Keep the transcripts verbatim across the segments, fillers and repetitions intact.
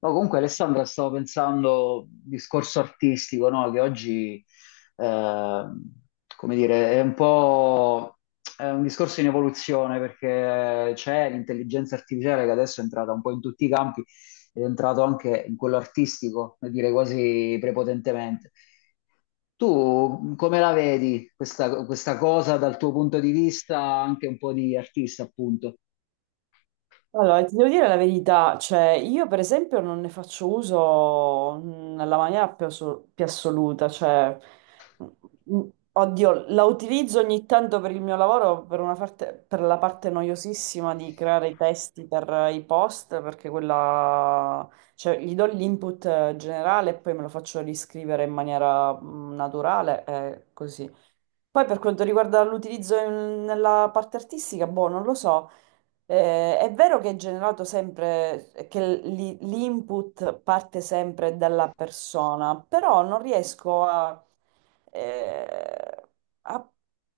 No, comunque Alessandra, stavo pensando, discorso artistico, no? Che oggi, eh, come dire, è un po' è un discorso in evoluzione perché c'è l'intelligenza artificiale che adesso è entrata un po' in tutti i campi ed è entrato anche in quello artistico, per dire quasi prepotentemente. Tu come la vedi questa, questa cosa dal tuo punto di vista anche un po' di artista, appunto? Allora, ti devo dire la verità, cioè io per esempio non ne faccio uso mm, nella maniera più, asso- più assoluta, cioè mm, mm, oddio, la utilizzo ogni tanto per il mio lavoro, per una parte- per la parte noiosissima di creare i testi per eh, i post, perché quella, cioè gli do l'input eh, generale e poi me lo faccio riscrivere in maniera mm, naturale e così. Poi per quanto riguarda l'utilizzo in- nella parte artistica, boh, non lo so. Eh, è vero che è generato sempre, che l- l'input parte sempre dalla persona, però non riesco a, eh, a-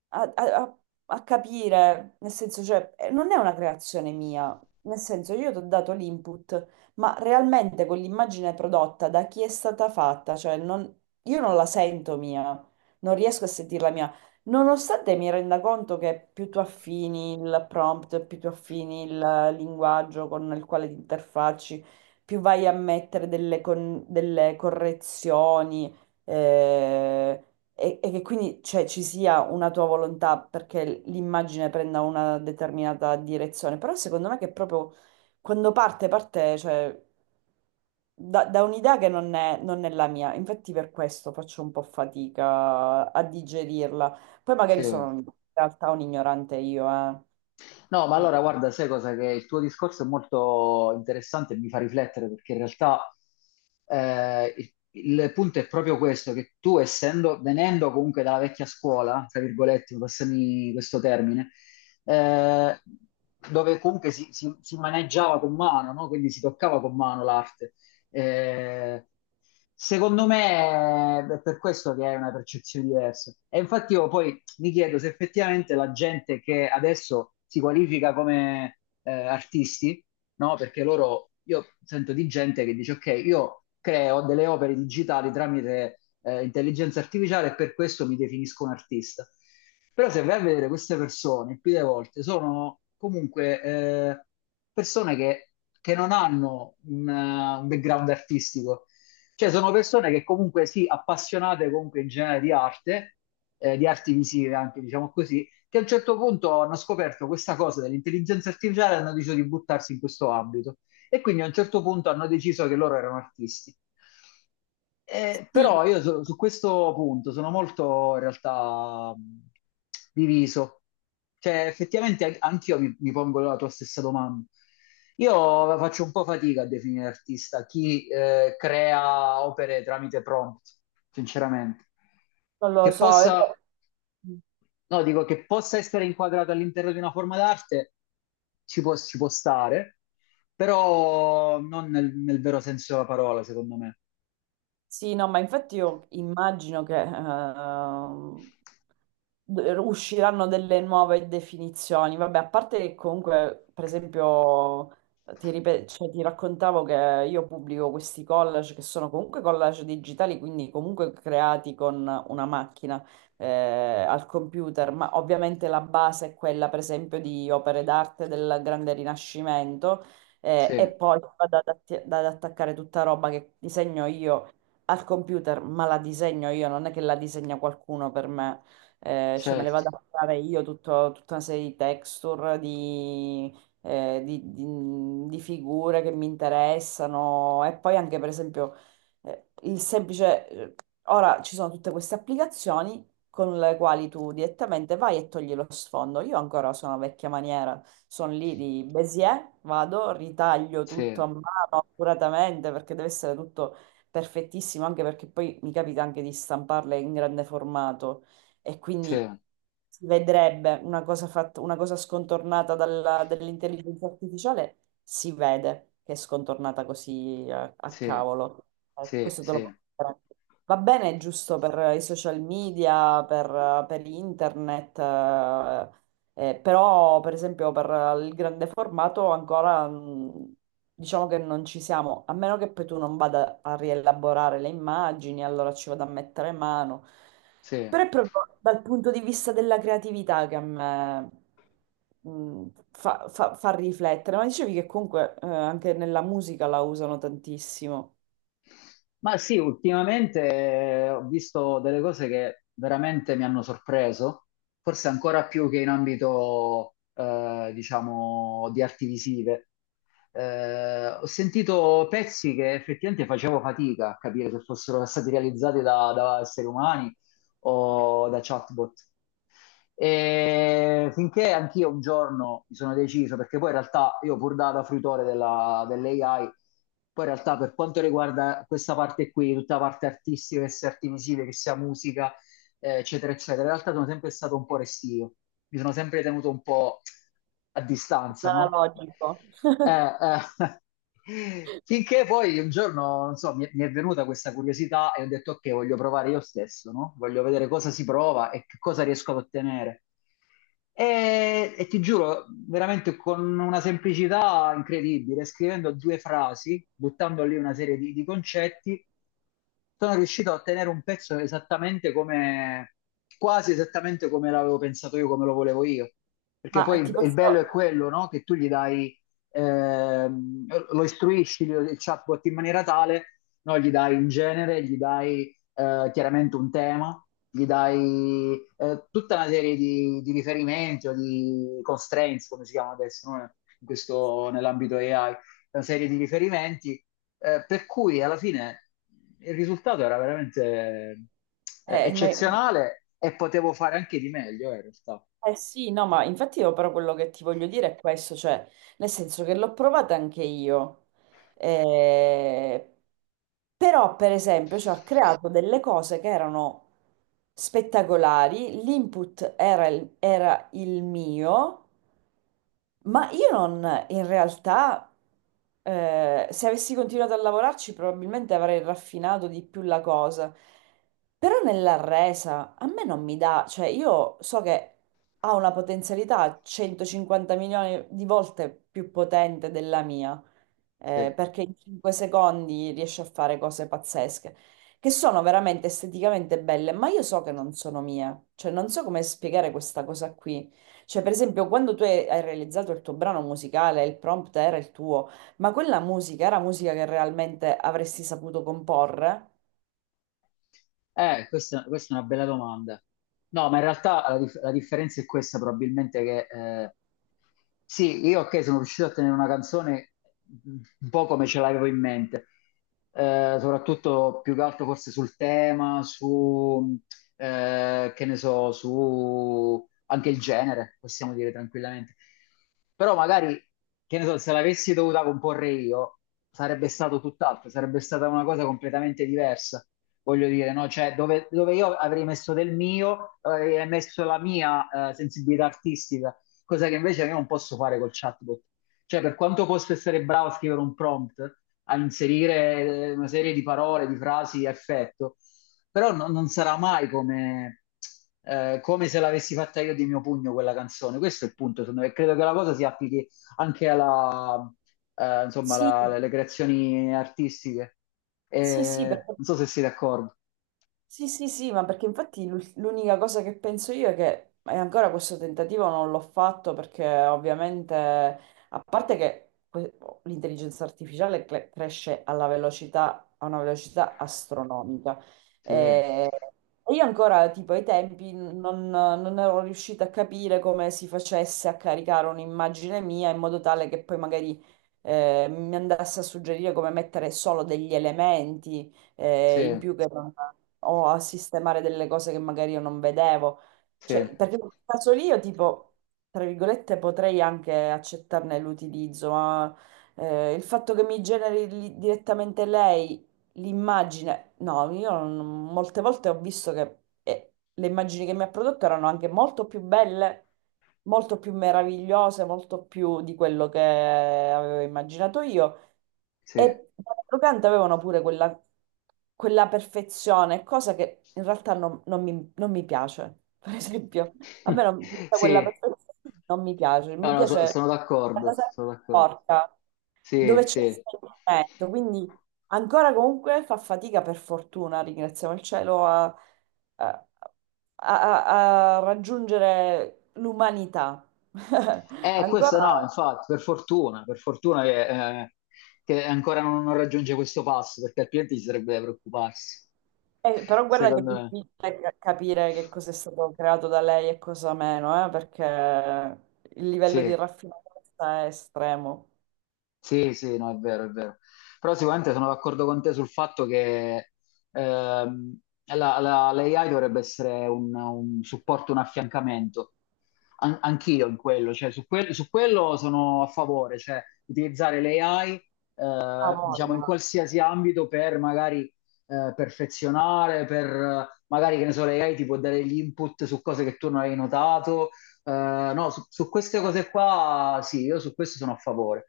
a- a- a capire, nel senso, cioè, eh, non è una creazione mia, nel senso, io ti ho dato l'input, ma realmente quell'immagine prodotta da chi è stata fatta, cioè, non- io non la sento mia, non riesco a sentirla mia. Nonostante mi renda conto che più tu affini il prompt, più tu affini il linguaggio con il quale ti interfacci, più vai a mettere delle, con- delle correzioni eh, e, e che quindi cioè, ci sia una tua volontà perché l'immagine prenda una determinata direzione. Però secondo me che proprio quando parte, parte, cioè, da, da un'idea che non è non è la mia. Infatti per questo faccio un po' fatica a digerirla. Poi Sì. magari sono in realtà un ignorante io, eh. No, ma allora guarda, sai cosa? Che il tuo discorso è molto interessante e mi fa riflettere perché in realtà eh, il, il punto è proprio questo, che tu essendo, venendo comunque dalla vecchia scuola, tra virgolette, passami questo termine, eh, dove comunque si, si- si maneggiava con mano, no? Quindi si toccava con mano l'arte. Eh, Secondo me è per questo che è una percezione diversa. E infatti io poi mi chiedo se effettivamente la gente che adesso si qualifica come eh, artisti, no? Perché loro, io sento di gente che dice, ok, io creo delle opere digitali tramite eh, intelligenza artificiale e per questo mi definisco un artista. Però se vai a vedere queste persone, più delle volte, sono comunque eh, persone che, che non hanno un, eh, un background artistico. Cioè sono persone che comunque sì, appassionate comunque in genere di arte, eh, di arti visive anche, diciamo così, che a un certo punto hanno scoperto questa cosa dell'intelligenza artificiale e hanno deciso di buttarsi in questo ambito. E quindi a un certo punto hanno deciso che loro erano artisti. Eh, Sì, però io su, su questo punto sono molto in realtà mh, diviso. Cioè, effettivamente an- anch'io mi, mi pongo la tua stessa domanda. Io faccio un po' fatica a definire artista chi eh, crea opere tramite prompt, sinceramente. non lo Che so. E poi... possa No, dico che possa essere inquadrato all'interno di una forma d'arte, ci può, ci può stare, però non nel, nel vero senso della parola, secondo me. Sì, no, ma infatti io immagino che ehm, d- usciranno delle nuove definizioni. Vabbè, a parte che comunque, per esempio, ti, ripe- cioè, ti raccontavo che io pubblico questi collage che sono comunque collage digitali, quindi comunque creati con una macchina eh, al computer, ma ovviamente la base è quella, per esempio, di opere d'arte del Grande Rinascimento. Eh, Sì, e poi vado ad, atti- ad attaccare tutta roba che disegno io al computer, ma la disegno io, non è che la disegna qualcuno per me. Eh, cioè me le certo, vado a fare io tutto- tutta una serie di texture, di, eh, di- di- di figure che mi interessano e poi anche per esempio eh, il semplice... eh, ora ci sono tutte queste applicazioni con le quali tu direttamente vai e togli lo sfondo. Io ancora sono a vecchia maniera, sono lì di Bézier, vado, ritaglio sì, tutto a mano accuratamente perché deve essere tutto perfettissimo, anche perché poi mi capita anche di stamparle in grande formato e sì, quindi si vedrebbe una cosa fatta, una cosa scontornata dalla- dall'intelligenza artificiale, si vede che è scontornata così a, a sì, cavolo. Eh, sì, questo te lo sì, posso garantire. Va bene, giusto per i social media, per, per internet, eh, eh, però, per esempio, per il grande formato ancora mh, diciamo che non ci siamo, a meno che poi tu non vada a rielaborare le immagini, allora ci vado a mettere mano. sì. Però è proprio dal punto di vista della creatività che a me mh, fa, fa- fa riflettere. Ma dicevi che comunque eh, anche nella musica la usano tantissimo. Ma sì, ultimamente eh, ho visto delle cose che veramente mi hanno sorpreso, forse ancora più che in ambito, eh, diciamo, di arti visive. Eh, ho sentito pezzi che effettivamente facevo fatica a capire se fossero stati realizzati da, da esseri umani o da chatbot. E finché anch'io un giorno mi sono deciso, perché poi in realtà io pur da, da fruitore della- dell'A I, poi in realtà per quanto riguarda questa parte qui, tutta la parte artistica, che sia artivisile, che sia musica, eh, eccetera, eccetera. In realtà sono sempre stato un po' restio, mi sono sempre tenuto un po' a distanza, no? Analogico. Eh, eh, Finché poi un giorno, non so, mi, mi è venuta questa curiosità e ho detto ok, voglio provare io stesso, no? Voglio vedere cosa si prova e che cosa riesco ad ottenere. E, e ti giuro, veramente con una semplicità incredibile, scrivendo due frasi, buttando lì una serie di, di concetti, sono riuscito a ottenere un pezzo esattamente come, quasi esattamente come l'avevo pensato io, come lo volevo io. Perché poi Ma ti il, il posso... bello è quello, no? Che tu gli dai, ehm, lo istruisci il chatbot in maniera tale, no? Gli dai un genere, gli dai eh, chiaramente un tema, gli dai eh, tutta una serie di, di riferimenti o di constraints, come si chiama adesso, no? In questo- nell'ambito A I, una serie di riferimenti, eh, per cui alla fine il risultato era veramente eh, eh, ma- eccezionale e potevo fare anche di meglio, eh, in realtà. eh sì, no, ma infatti io però quello che ti voglio dire è questo, cioè, nel senso che l'ho provata anche io, eh, però, per esempio, ci ha creato delle cose che erano spettacolari, l'input era il, era il mio, ma io non, in realtà, eh, se avessi continuato a lavorarci, probabilmente avrei raffinato di più la cosa. Però nella resa a me non mi dà, cioè io so che ha una potenzialità centocinquanta milioni di volte più potente della mia Sì. eh, perché in cinque secondi riesce a fare cose pazzesche, che sono veramente esteticamente belle, ma io so che non sono mie, cioè non so come spiegare questa cosa qui. Cioè, per esempio, quando tu hai hai realizzato il tuo brano musicale, il prompt era il tuo, ma quella musica era musica che realmente avresti saputo comporre? Eh, questa, questa è una bella domanda. No, ma in realtà la, dif- la differenza è questa, probabilmente che eh, sì, io ok, sono riuscito a tenere una canzone un po' come ce l'avevo in mente. Eh, soprattutto più che altro forse sul tema, su, eh, che ne so, su anche il genere, possiamo dire tranquillamente. Però magari, che ne so, se l'avessi dovuta comporre io, sarebbe stato tutt'altro, sarebbe stata una cosa completamente diversa. Voglio dire, no? Cioè, dove, dove io avrei messo del mio, avrei messo la mia, eh, sensibilità artistica, cosa che invece io non posso fare col chatbot. Cioè, per quanto posso essere bravo a scrivere un prompt, a inserire eh, una serie di parole, di frasi a effetto, però no- non sarà mai come, eh, come se l'avessi fatta io di mio pugno quella canzone. Questo è il punto, secondo me. Credo che la cosa si applichi anche alla, eh, insomma, Sì, la- alle creazioni artistiche. sì, sì, Eh, perché non so se siete d'accordo. sì, sì, sì, ma perché infatti l'ul- l'unica cosa che penso io è che e ancora questo tentativo non l'ho fatto perché ovviamente, a parte che que- l'intelligenza artificiale cre- cresce alla velocità, a una velocità astronomica, Sì, e e io ancora tipo ai tempi non, non ero riuscita a capire come si facesse a caricare un'immagine mia in modo tale che poi magari eh, mi andasse a suggerire come mettere solo degli elementi eh, in sì, più che non- o a sistemare delle cose che magari io non vedevo. sì, Cioè, perché in quel caso lì io tipo, tra virgolette, potrei anche accettarne l'utilizzo, ma eh, il fatto che mi generi li- direttamente lei l'immagine, no, io non- molte volte ho visto che eh, le immagini che mi ha prodotto erano anche molto più belle molto più meravigliose, molto più di quello che avevo immaginato io. sì. E d'altro canto avevano pure quella, quella perfezione, cosa che in realtà non, non mi, non mi piace. Per esempio, a me non, tutta Sì, quella perfezione non mi piace. no, Mi no, so- piace sono la d'accordo, cosa sono d'accordo. porca, Sì, dove c'è sì. l'esperimento. Quindi ancora comunque fa fatica, per fortuna, ringraziamo il cielo, a, a- a- a a raggiungere l'umanità. Eh, questo no, Ancora infatti, per fortuna, per fortuna che, eh, che ancora non, non raggiunge questo passo, perché altrimenti ci sarebbe da preoccuparsi, eh, però guarda che è secondo me. difficile ca- capire che cosa è stato creato da lei e cosa meno, eh, perché il livello Sì. di raffinatezza è estremo. Sì, sì, no, è vero, è vero. Però sicuramente sono d'accordo con te sul fatto che ehm, la, la- l'A I dovrebbe essere un, un supporto, un affiancamento. An- anch'io in quello, cioè su, quel- su quello sono a favore, cioè utilizzare l'A I Ah, eh, diciamo in voglia. qualsiasi ambito per magari eh, perfezionare, per eh, magari che ne so, l'A I ti può dare gli input su cose che tu non hai notato, eh, no, su, su queste cose qua sì, io su questo sono a favore.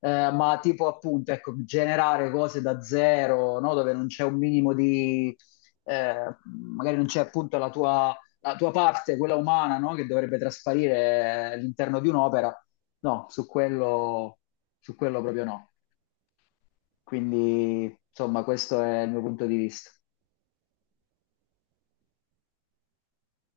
Eh, ma tipo appunto, ecco, generare cose da zero, no? Dove non c'è un minimo di... eh, magari non c'è appunto la tua, la tua parte, quella umana, no? Che dovrebbe trasparire all'interno di un'opera. No, su quello, su quello proprio no. Quindi, insomma, questo è il mio punto di vista.